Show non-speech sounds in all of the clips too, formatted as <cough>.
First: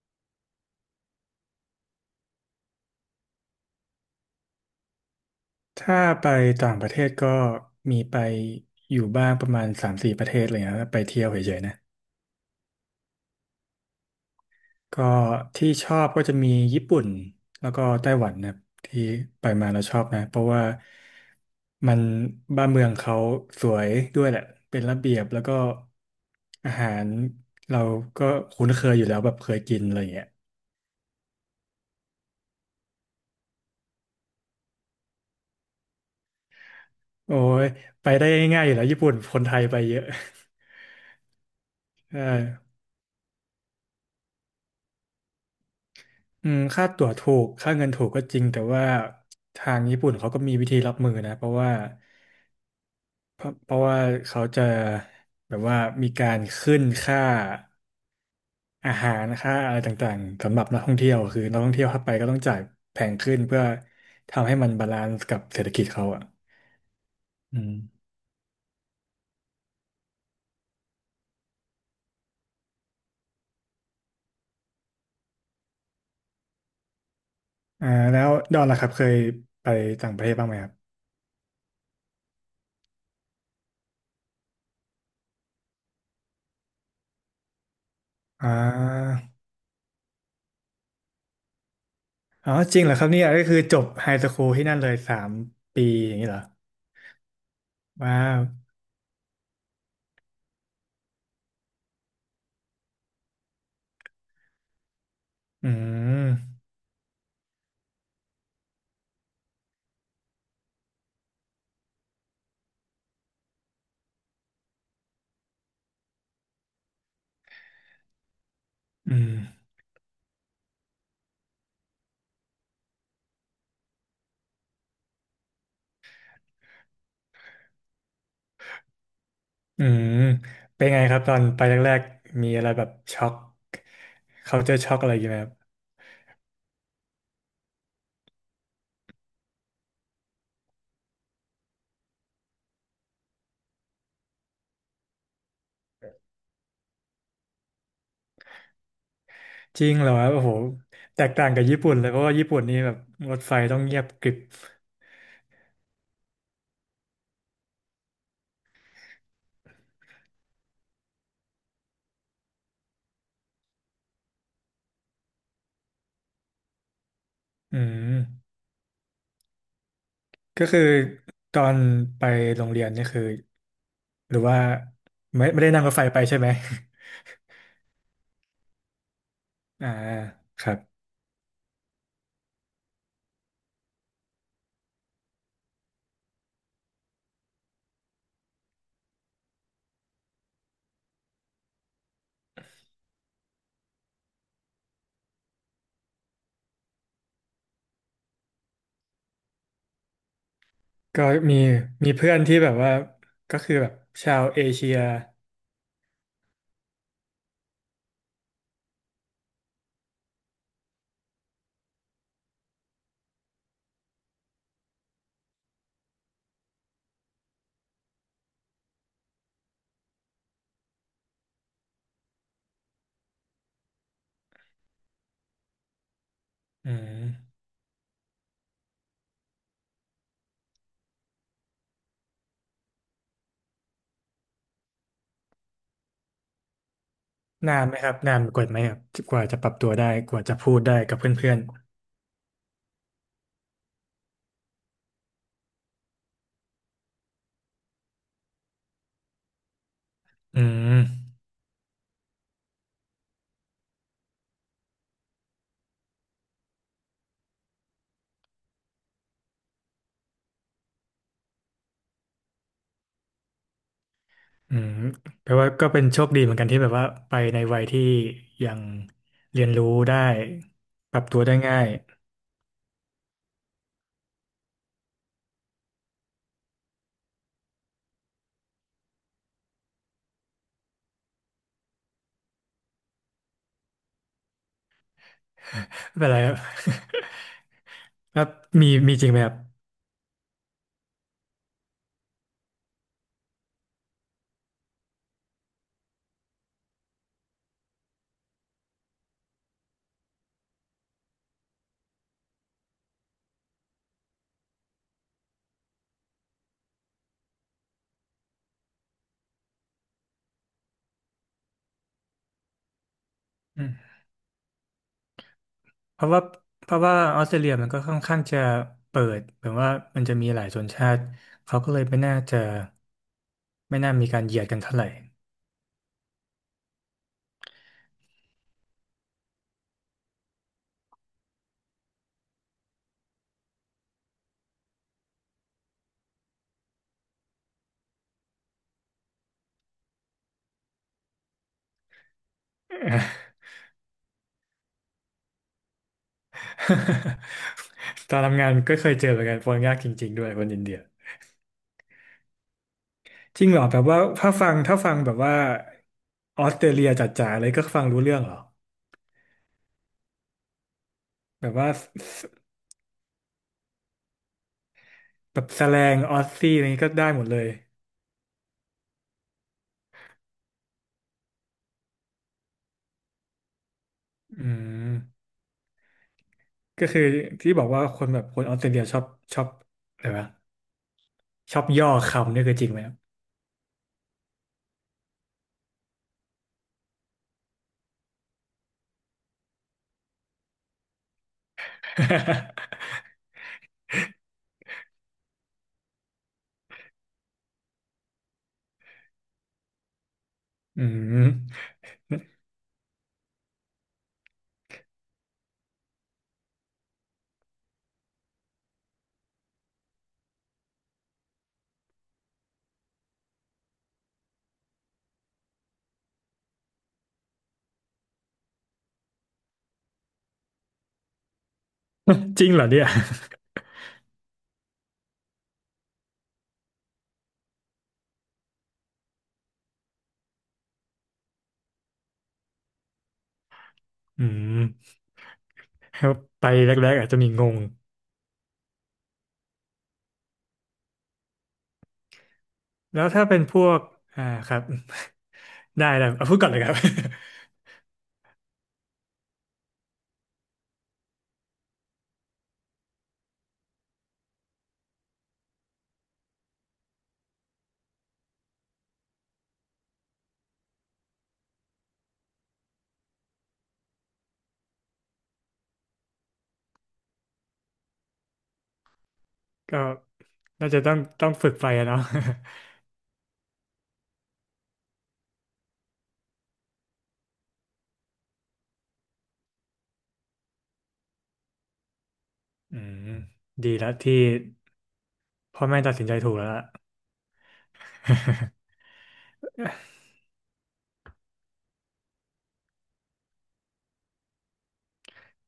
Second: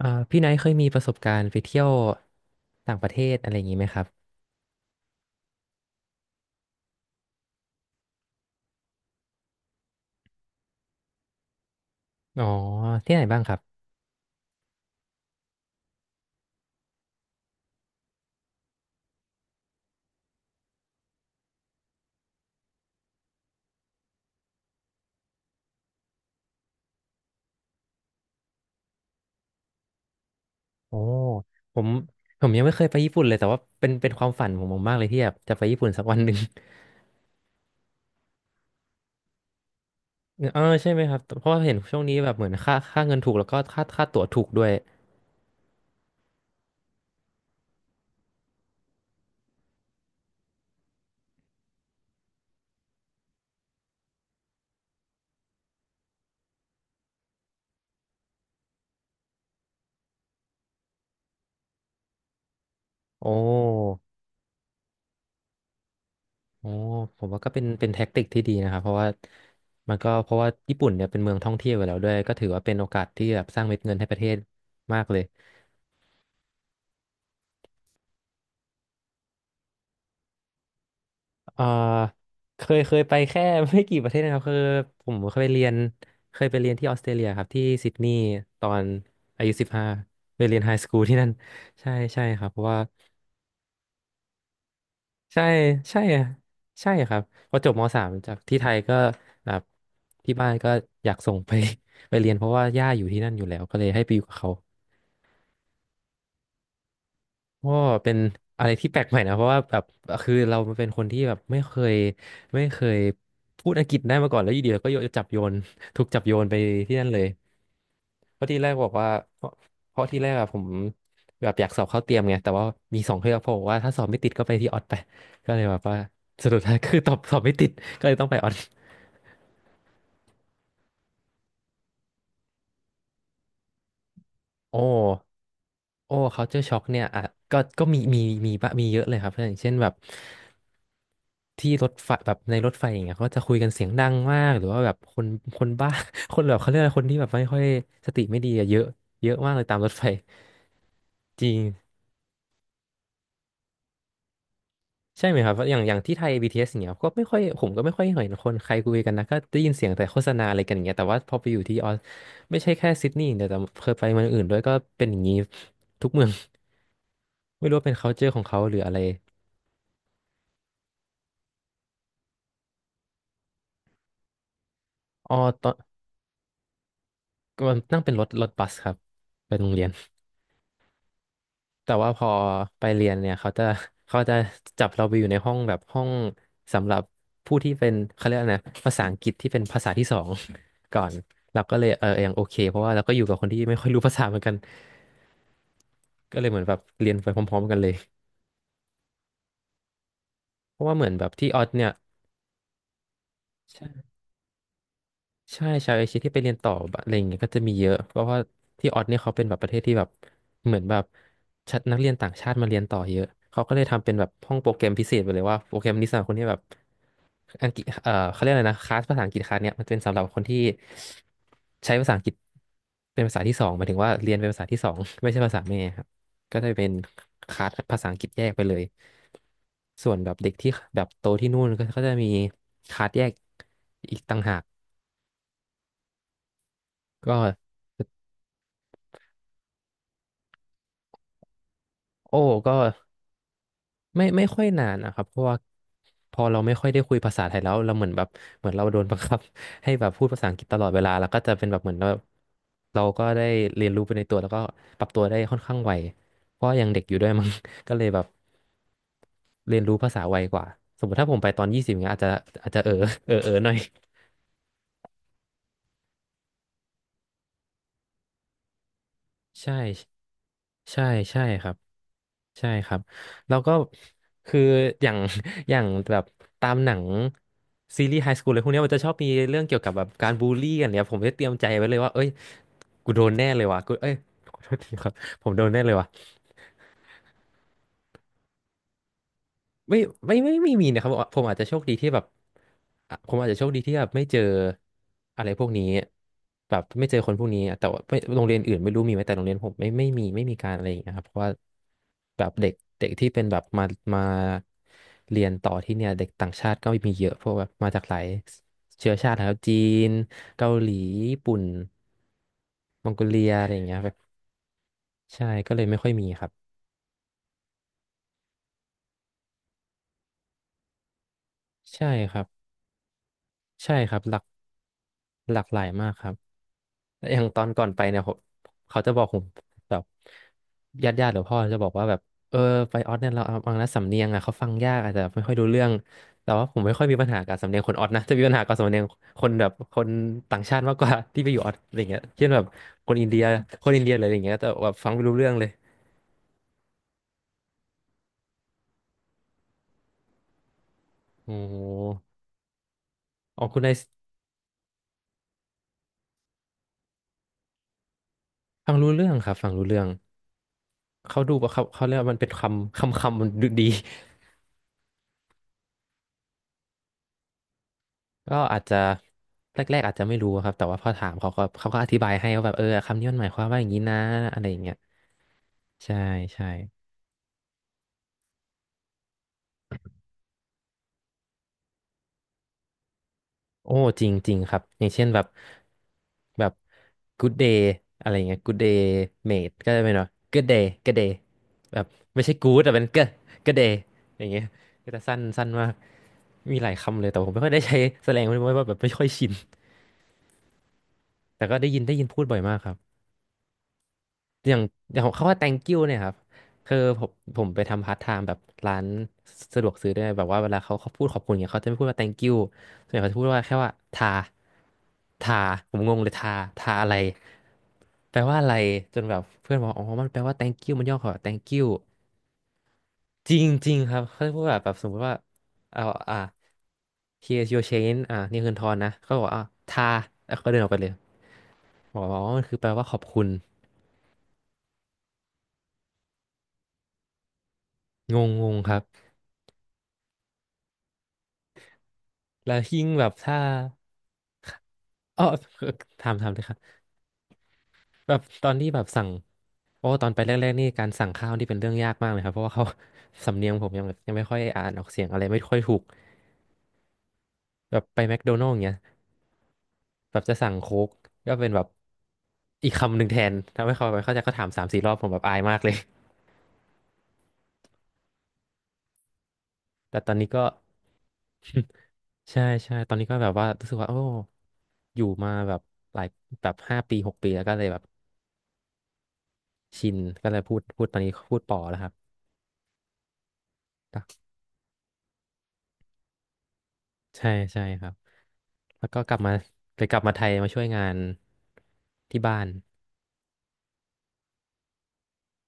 พี่ไนท์เคยมีประสบการณ์ไปเที่ยวต่างประเทศอะไรอย่างนี้ไหมครับถ้าไปต่างประเทศก็มีไปอยู่บ้างประมาณสามสี่ประเทศอะไรเงี้ยไปเที่ยวเฉยๆนะอ๋อที่ไหนบ้างครับก็ที่ชอบก็จะมีญี่ปุ่นแล้วก็ไต้หวันนะครับที่ไปมาแล้วชอบนะเพราะว่ามันบ้านเมืองเขาสวยด้วยแหละเป็นระเบียบแล้วก็อาหารเราก็คุ้นเคยอยู่แล้วแบบเคยกินอะไรเงี้ยโอ้ผมผมยังไม่เคยไปญี่ปุ่นเลยแต่ว่าเป็นความฝันของผมมากเลยที่แบบจะไปญี่ปุ่นสักวันหนึ่ง โอ้ยไปได้ง่ายๆอยู่แล้วญี่ปุ่นคนไทยไปเยอะ <laughs> เอ <laughs> อใช่ไหมครับเพราะว่าเห็นช่วงนี้ใช่ แบบเหมือนค่าเงินถูกแล้วก็ค่าตั๋วถูกด้วยอืมค่าตั๋วถูกค่าเงินถูกก็จริงแต่ว่าทางญี่ปุ่นเขาก็มีวิธีรับมือนะเพราะว่าเพราะเพราะว่าเขาจะแบบว่ามีการขึ้นค่าอาหารค่าอะไรต่างๆสำหรับนักท่องเที่ยวคือนักท่องเที่ยวเข้าไปก็ต้องจ่ายแพงโอ้ขึ้นเพื่อทำให้มันบาลานซ์กับเศรษฐกิจเขาอ่ะโอ้ผมว่าก็อืเป็นมเป็นแท็กติกที่ดีนะครับเพราะว่ามันก็เพราะว่าญี่ปุ่นเนี่ยเป็นเมืองท่องเที่ยวอยู่แล้วด้วยก็ถือว่าเป็นโอกาสที่แบบสร้างเม็ดเงินให้ประเทศมากเลย อ่าแล้วดอนล่ะครับเคยไปต่างประเทศบ้างไหมครับเอ่อเคยไปแค่ <laughs> ไม่กี่ประเทศนะครับคือผมเคยไปเรียนที่ออสเตรเลียครับที่ซิดนีย์อ่ตอนาอายุ15ไปเรียนไฮสคูลที่นั่น <laughs> ใช่ใช่ครัอ๋บอเพราะจว่าริงเหรอครับเนี่ยก็คือจบไฮสคูลที่นั่นเลยสามใช่ปีใช่อย่างอะนี้เหรอใช่ครับพอจบม.3ว้าจากว ที่ไทยก็แบบที่บ้านก็อยากส่งไป <laughs> ไปเรียนเพราะว่าย่าอยู่ที่นั่นอยู่แล้วก็เลยให้ไปอยู่กับเขา อืม ก็เป็นอะไรที่แปลกใหม่นะเพราะว่าแบบคือเราเป็นคนที่แบบไม่เคยพูดอังกฤษได้มาก่อนแล้วอยู่ดีเราก็โยนจับโยน <laughs> ถูกจับโยนไปที่นั่นเลยเพราะที่แรกบอกว่าอืมเพราะเพราะที่แรกอะผมแบบอยากสอบเข้าเตรียมไงแต่ว่ามีสองเทือกเพราะว่าถ้าสอบไม่ติดก็ไปที่ออดไปก็เลยแบบว่าสรุป <laughs> ท้ายคือตอบสอบไม่ติดก็เลยต้องไปออดอืมเป็นไงครับตอนไปแรกๆ มีอะไรแบบช็อกเขาเจอโอ้ ช็อกอะไรอยู่างเงี้ยไหมครับโอ้ culture shock เนี่ยอ่ะก็มีเยอะเลยครับเพื่อนอย่างเช่นแบบที่รถไฟแบบในรถไฟอย่างเงี้ยเขาก็จะคุยกันเสียงดังมากหรือว่าแบบคนบ้า <laughs> คนแบบเขาเรียกอะไรคนที่แบบไม่ค่อยสติไม่ดีอะเยอะเยอะมากเลยตามจรริถงไฟเหรอครับโอ้โห แตกจต่างริงกับญี่ปุ่นเลยเพราะว่าญี่ปุ่นนี่แบบรถไฟต้องเงียบกริบใช่ไหมครับอย่างที่ไทย BTS อสอย่างเงี้ยก็ไม่ค่อยผมก็ไม่ค่อยเห็นคนใครคุยกันนะก็ได้ยินเสียงแต่โฆษณาอะไรกันอย่างเงี้ยแต่ว่าพอไปอยู่ที่ออสไม่ใช่แค่ซิดนีย์อย่างเดียวแต่เคยไปเมืองอื่นด้วยก็เป็นอย่างนี้ทุกเมือง <laughs> ไม่รู้อืว่าเป็น ม culture ของเขาหรืออะไรก็คือตอนไปโรงเรียนนี่คือหรือว่าอ๋อไม่ตอได้น นั่งรถไฟไปใช่ไหม ก็นั่งเป็นรถบัสครับไปโรง <laughs> เรียอ่านครับ แต่ว่าพอไปเรียนเนี่ยเขาจะจับเราไปอยู่ในห้องแบบห้องสำหรับผู้ที่เป็นเขาเรียกอะไรนะภาษาอังกฤษที่เป็นภาษาที่สอง <laughs> ก่อนเราก็เลยเออยังโอเคเพราะว่าเราก็อยู่กับคนที่ไม่ค่อยรู้ภาษาเหมือนกันก็เลยเหมือนแบบเรียนไปพร้อมๆกันเลยเพราะว่าเหมือนก็แบบที่มีออสเนี่ย มีเพื่อนที่แบบว่าก็คือแบบชาวเอเชียใช่ ชาวเอเชียที่ไปเรียนต่อแบบอะไรอย่างเงี้ยก็จะมีเยอะเพราะว่าที่ออสเนี่ยเขาเป็นแบบประเทศที่แบบเหมือนแบบชัดนักเรียนต่างชาติมาเรียนต่อเยอะเขาก็เลยทำเป็นแบบห้องโปรแกรมพิเศษไปเลยว่าโปรแกรมนี้สำหรับคนที่แบบอังกฤษเขาเรียกอะไรนะคลาสภาษาอังกฤษคลาสเนี่ยมันเป็นสำหรับคนที่ใช้ภาษาอังกฤษเป็นภาษาที่สองหมายถึงว่าเรียนเป็นภาษาที่สอง <laughs> ไม่ใช่ภาษาแม่ครับก็จะเป็อืนคม ลาสภาษาอังกฤษแยกไปเลยส่วนแบบเด็กที่แบบโตที่นู่นก็จะมีคลาสแยกอีกต่างหาก ก็นานไหมครับนานกว่าไหมครับกว่าจะปรับตัวได้กว่าจะพูดได้กับเพื่อนโอ้ก็ไม่ค่อยนานนะครับเพราะว่าพอเราไม่ค่อยได้คุยภาษาไทยแล้วเราเหมือนแบบเหมือนเราโดนบังคับ <laughs> ให้แบบพูดภาษาอัๆงอืกฤษตลอดมเวลาแล้วก็จะเป็นแบบเหมือนเราก็ได้เรียนรู้ไปในตัวแล้วก็ปรับตัวได้ค่อนข้างไวเพราะยังเด็กอยู่ด้วยมั้ง <laughs> ก็เลยแบบเรียนรู้ภาษาไวกว่าสมมติถ้าผมไปตอน20เงี้ยอาจจะหน่อย อืมแปลว่าก็เป็นโชคดีเหมือนกันที่แบบว่าไปในวัยที่ยัง <laughs> เรียนใช่รู้ได้ใช่ปรับตัใช่วได้ครับ ง่าย ใช่ครับแล้วก็คืออย่าง <laughs> อย่างแบบตามหนังซีรีส์ไฮสคูลอะไรพวกเนี้ยมันจะชอบมีเรื่องเกี่ยวกับแบบการบูลลี่กันเนี่ยผมได้เตรียมใจไว้เลยว่าเอ้ยกูโดนแน่เลยว่ะกูเอ้ยขอโทษทีครับผมโดนแน่เลยว่ะ <laughs> ไม่เป็นไรครับ <laughs> แล้วมีจริงไหมครับไม่ไม่มีนะครับผมอาจจะโชคดีที่แบบผมอาจจะโชคดีที่แบบไม่เจออะไรพวกนี้แบบไม่เจอคนพวกนี้แต่ว่าไม่โรงเรียนอื่นไม่รู้มีไหมแต่โรงเรียนผมไม่มีไม่มีการอะไรอย่างเงี้ยครับเพราะว่าแบบเด็กเด็กที่เป็นแบบมาเรียนต่อที่เนี่ยเด็กต่างชาติก็มีเยอะพวกแบบมาจากหลายเชื้อชาตินะครับจีนเกาหลีญี่ปุ่นมองโกเลียอะไรออืย่างเงี้ยแบมบใช่ก็เลยไม่ค่อยเพมีราะคว่ารับเพราะว่าออสเตรเลียมันก็ค่อนข้างจะเปิดแบบว่ามันจะมีหลายชนชาติเขาก็เลยใช่ไม่คน่ารับจะใช่ไม่คน่ารับมีหลากากรเหยียดกันเท่าไหร่ หลากหลายมากครับ แล้วอย่างตอนก่อนไปเนี่ยผมเขาจะบอกผมแบบญาติหรือพ่อจะบอกว่าแบบเออไปออสเนี่ยเราบางนะสำเนียงอ่ะเขาฟังยากอาจจะไม่ค่อยรู้เรื่องแต่ว่าผมไม่ค่อยมีปัญหากับสำเนียงคนออสนะจะมีปัญหากับสำเนียงคนแบบคนต่างชาติมากกว่า <laughs> ที่ไปอยู่ออสอะไรเงี้ยเช่นแบบคนอินเดีย <laughs> คนอินเดียอะไรอย่างเงี้ยแต่แบบฟังไม่รู้เรื่องเลย <laughs> ตอนทำงานก็เคยเจอเหมือนกันคนยากจริงๆด้วยคนอินเดียโอ้โหอจอริกงเหคุรณอนายแบบว่าถ้าฟังแบบว่าออสเตรเลียจ๋าๆเลยก็ฟังรู้เรื่องเหรอฟังรู้เรื่องครับฟังรู้เรื่องเขาดูแบว่าบเขาว่าเขาเรียกว่ามันสเป็นคำมันดูดี แบบแสแลงออสซี่อะไรนี้ก็ได้หมดเลยก็อาจจะแรกๆอาจจะไม่รู้ครับแต่ว่าพอถามเขาก็อธิบายให้ว่าแบบเออคำนี้มันหมายความว่าอย่างนี้นะอะอืไรอย่างเงี้ยมใช่ใช่ก็คือที่บอกว่าคนแบบคนออสเตรเลียชอบชอบอะไรวะชอบย่อคำนี่คือจริงไหมครับ โอ้จริงจริงครับอย่างเช่นแบบแบบ good day อะไรอย่างเงี้ย good day mate ก็จะเป็นว่า good day good day แบบไม่ใช่ good แต่เป็น <laughs> good good day อย่างเงี้ยก็จะสั้นสั้นมากมีหลายคำเลยแต่ผมไม่ค่อยได้ใช้แสดงไม่ว่าแบบไม่ค่อยชินอืม แต่ก็ได้ยินได้ยินพูดบ่อยมากครับ อย่างอย่างเขาว่า thank you เนี่ยครับคือผมไปทำพาร์ทไทม์แบบร้านสะดวกซื้อด้วยแบบว่าเวลาเขาพูดขอบคุณเนี่ยเขาจะไม่พูดว่า thank you ส่วนใหญ่เขาจะพูดว่าแค่ว่าทาผมงงเลยทาอะไรแปลว่าอะไรจนแบบเพื่อนบอกอ๋อมันแปลว่า thank you มันย่อคำว่า thank you <laughs> จริงเหรอเนี่ยจริงจริงครับเขาจะพูดแบบแบบสมมติว่าเอาอ่า here's your change อ่านี่คือทอนนะเขาบอกอ่าทาแล้วเขาเดินออกไปเลยบอกว่าอ๋อมันคือแปลว่าขอบคุณอืมไปแรกๆอาจจะมีงงงงงงครับ แล้วยิ่งแล้แบวบถ้าถ้าเป็นพวกอ่าครับ อ๋อได้ถามเอาถามพูเลดยก่อคนรัเลยครับ บ <laughs> แบบตอนที่แบบสั่งโอ้ตอนไปแรกๆนี่การสั่งข้าวนี่เป็นเรื่องยากมากเลยครับเพราะว่าเขา <laughs> สำเนียงผมยังแบบยังไม่ค่อยอ่านออกเสียงอะไรไม่ค่อยถูกแบบไปแมคโดนัลด์อย่างเงี้ยแบบจะสั่งโค้กก็เป็นแบบอีกคำหนึ่งแทนทำให้เขาไม่เข้าใจเขาถามสามสี่รอบผมแบบอายมากเลย ก็ <laughs> แต่ตอนนี้ก็ น่าจะต้องฝึกไปอะ <laughs> เนาะ ใช่ใช่ตอนนี้ก็แบบว่ารู้สึกว่าโอ้อยู่มาแบบหลายแบบห้าปีหกปีแล้วก็เลยแบบชินก็เลยพูดตอนนี้พูดป่อแล้วครับ <laughs> อืมดีแล้วที่พ่อแม่ตัดสินใจถูกแล้วล่ะ ใช่ใช่ครับแล้วก็กลับมา <laughs> ไปกลับมาไทยมาช่วยงานที่บ้าน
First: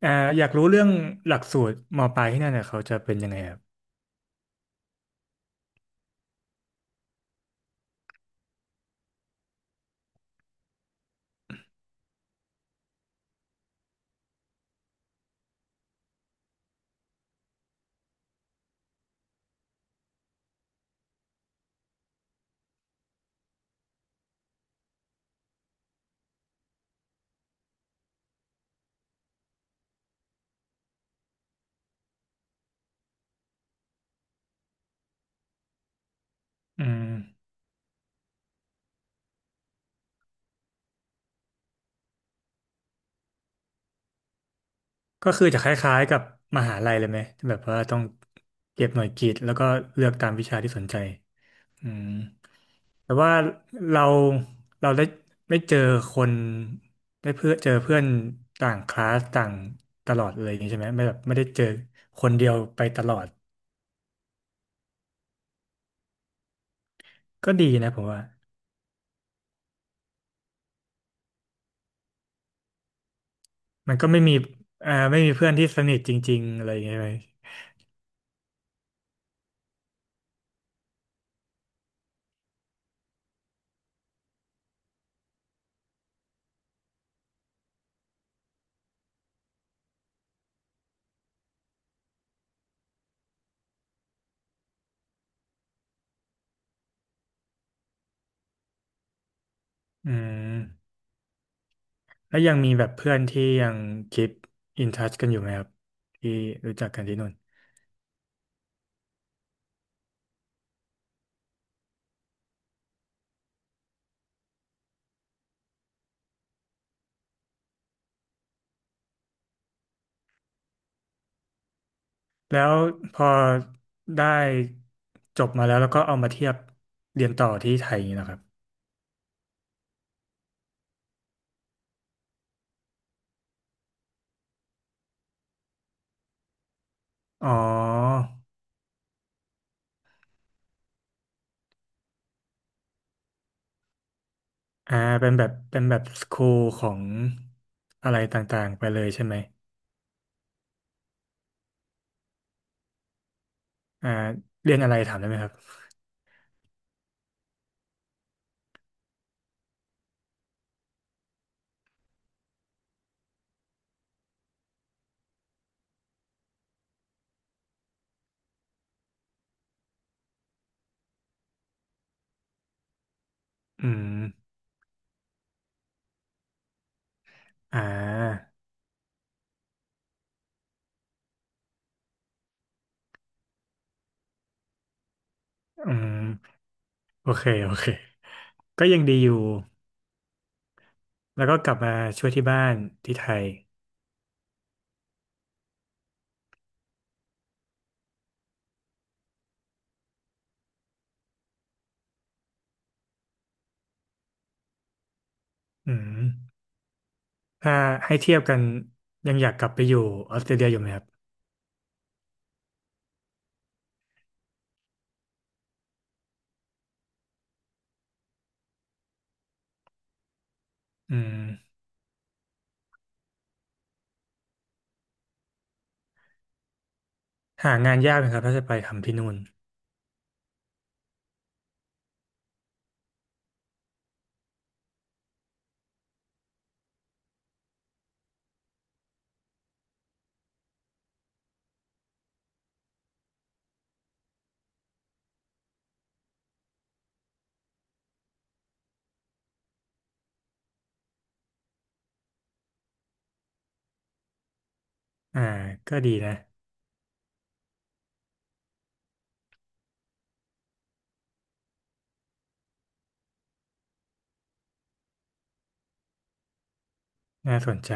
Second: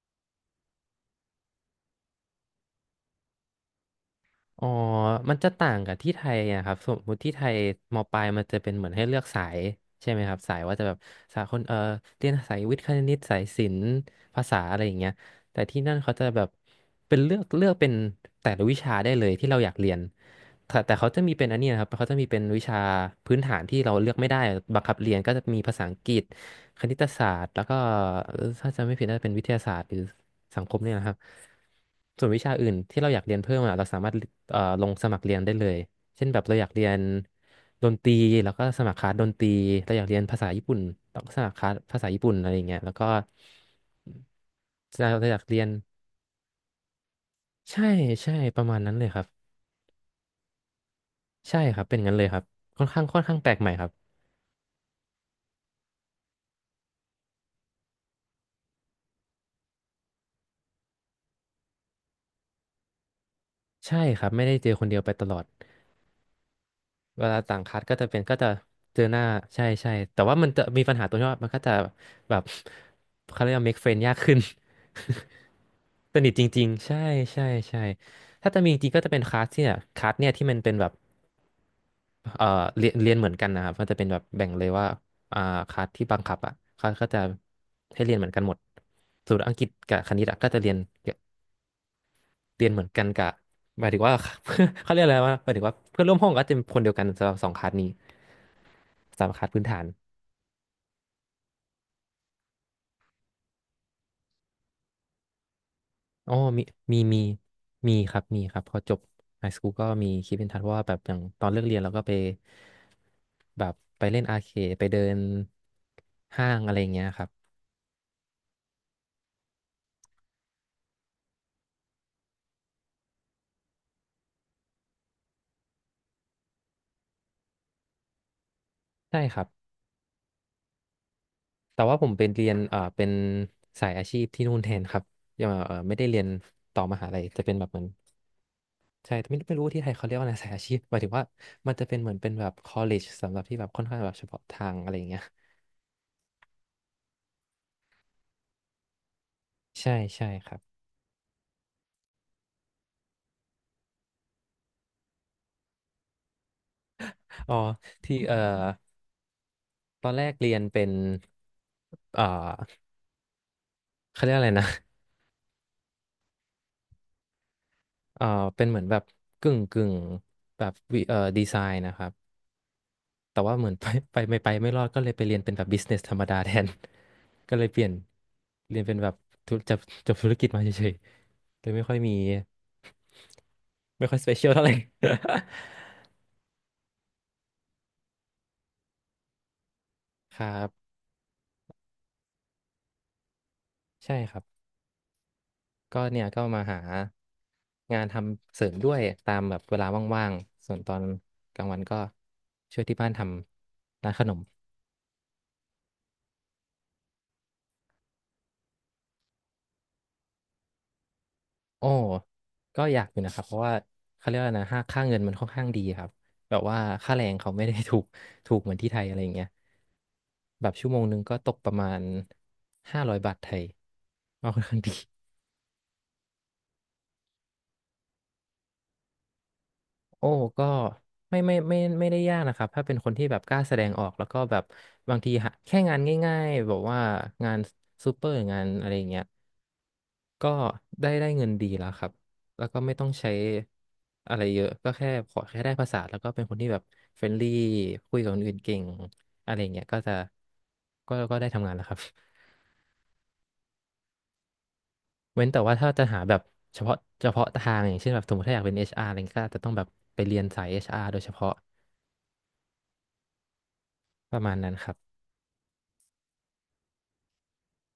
เอ่ออยากรู้เรื่องหลักสูตรมปลายที่นั่นเนี่ยเขาจะเป็นยังไงครับอ๋อมันจะต่างกับที่ไทยนะครับสมมติที่ไทยมปลายมันจะเป็นเหมือนให้เลือกสายใช่ไหมครับสายว่าจะแบบสายคนเออเรียนสายวิทย์คณิตสายศิลป์ภาษาอะไรอย่างเงี้ยแต่ที่นั่นเขาจะแบบเป็นเลือกเป็นแต่ละวิชาได้เลยที่เราอยากเรียนแต่เขาจะมีเป็นอันนี้นะครับเขาจะมีเป็นวิชาพื้นฐานที่เราเลือกไม่ได้บังคับเรียนก็จะมีภาษาอังกฤษคณิตศาสตร์แล้วก็เอ่อถ้าจำไม่ผิดน่าจะเป็นวิทยาศาสตร์หรือ สังคมเนี่ยนะครับส่วนวิชาอื่นที่เราอยากเรียนเพิ่มอะเราสามารถลงสมัครเรียนได้เลยเช่นแบบเราอยากเรีอืยนมดนตรีแล้วก็สมัครคลาสดนตรีเราอยากเรียนภาษาญี่ปุ่นเราก็สมัครคลาสภาษาญี่ปุ่นอะไรอย่างเงี้ยแล้วก็เราก็อยากคือเรีจะยคนล้ายๆกับมหาลัยเลยไหมแบบว่าใช่ต้องใช่ประมาณเก็บนั้นหเลน่วยยครับกิตแล้วก็เลือกตามวิชาที่สนใจ ใช่ครัอืบเป็นมงั้นเลยครับค่อนข้างแต่ค่อนว่าข้างแปลกใหม่ครับเราเราได้ไม่เจอคนได้เพื่อเจอเพื่อนต่างคลาสต่างตลอดเลยอย่างนี้ใช่ไหมไม่แบบไม่ได้เจอคนเดียวไปตลอดใช่ครับไม่ได้เจอคนเดียวไปตลอด เวลาก็ต่างดีคัดนะก็ผจะมเป็ว่านก็จะเจอหน้าใช่ใช่แต่ว่ามันจะมีปัญหาตรงที่ว่ามันก็จะแบบเขาเรียกว่า make มัน friend ก็ยากไม่มีขึ้น ไม่มีเพื่อนที่สนิทจ <laughs> สนิทริงจๆริอะงไรอย่างๆเงี้ยใช่ไหมใช่ใช่ถ้าจะมีจริงก็จะเป็นคลาสเนี่ยที่มันเป็นแบบเอ่อเรียนเหมือนกันนะครับมันจะเป็นแบบแบ่งเลยว่าอ่าคลาสที่บังคับอ่ะเขาก็จะให้เรียนเหมือนกันหมดส่วนอังกฤษกับคณิตอะก็จะเรียน เหมือนกันกบหมายถึงว่า <laughs> เขาเรียกอะไรวาหมายถึงว่าเพื่อนร่วมห้องก็จะเป็นคนเดียวกันสำหรับสองคลาสนี้สามคลาสพื้นฐานอืมแล้วยังมีแบบเพื่อนที่ยังคีปอินทัชกันอยู่ไหมครับอ๋ที่อรู้จักมีกันที่มีนู่นมีครับพอจบไฮสคูลก็มีคิดเป็นทันเพราะว่าแบบอย่างตอนเลิกเรียนเราก็ไปแบบไปเล่นอาร์เคดไปเดินห้างอะไรอย่างเงี้ยครับแล้วพอได้จบมาแล้วแล้วก็เอามาเทียบเรียนต่อที่ไทยอย่างนี้นะครับ ใช่ครับแต่ว่าผมเป็นเรียนเป็นสายอาชีพที่นู่นแทนครับยังไม่ได้เรียนต่อมหาลัยจะอ๋อเป็นแบบเหมือน ใช่แต่ไม่รู้ที่ไทยเขาเรียกว่าอะไรสายอาชีพหมายถึงว่ามันจะเป็นเหมือนเป็นแบบ college สำหรับที่แบบค่อนข้างแบบเฉพาะทางอะไรอ่าอย่างเงี้ยเป็นแบบเป็นแบบสคูลของอะไรต่างๆไปเลยใช่ไหมใช่ใช่ครับอ่าเรียนอะไรถามได้ไหมครับอ๋อที่ตอนแรกเรียนเป็นเอ่อเขาเรียกอะไรนะเอ่อเป็นเหมือนแบบกึ่งแบบวิดีไซน์นะครับแต่ว่าเหมือน <laughs> ไปอืไปมไม่รอดก็เลยไปเรียนเป็นแบบ business ธรรมดาแทน <laughs> ก็เลยเปอ่ลี่ยนาเรียนเป็นแบบธุรจบจบธุรกิจมาเฉยๆเลยไม่ค่อยมีไม่ค่อย special เปเชียลเท่าไหร่ อืมโอเค โอเค ก็ยังดีอยู่ <laughs> ครับแล้วก็กลับมาช่วยที่บ้านที่ไทยใช่ครับ ก็เนี่ยก็มาหางานทำเสริมด้วยตามแบบเวลาว่างๆส่วนตอนกลางวันก็ช่วยที่บ้านทำร้านขนมอืมถ้าให้เทียบกันยังอยากกลับไปอยู่ออสเตรเลียอยู่ไหมครับโอ้ก็อยากอยู่นะครับเพราะว่าเขาเรียกว่านะค่าเงินมันค่อนข้างดีครับ แบบว่าค่าแรงเขาไม่ได้ถูกเหมือนที่ไทยอะไรอย่างเงี้ย แบบชั่วโมงหอืนึงก็ตกประมมาณ500 บาทไทยก็ค่อนข้างดี หางานยากนะครับถ้าจะไปทำที่นู่นโอ้ก็ไม่ได้ยากนะครับถ้าเป็นคนที่แบบกล้าแสดงออกแล้วก็แบบบางทีหาแค่งานง่ายๆแบบว่างานซูเปอร์งานอะไรอย่างเงี้ยก็ได้เงินดีแล้วครับแล้วก็ไม่ต้องใช้อะไรเยอะก็แค่ขอแค่ได้ภาษาแล้วก็เป็นคนที่แบบเฟรนลี่คุยกับคนอื่นเก่งอะไรอย่างเงี้ยก็จะก็ก็ได้ทำงานแล้วครับ <laughs> อ่าเว้นแต่ว่าถ้าก็จะดีหาแบนะ บเฉพาะเฉพาะทางอย่างเช่นแบบสมมติถ้าอยากเป็น HR อชอาร์อะไรเงี้ยก็อาจจะต้องแบบไปเรียนสายเอชอาร r โดยเฉพาะประมาณนั้นครับน่าสนใจ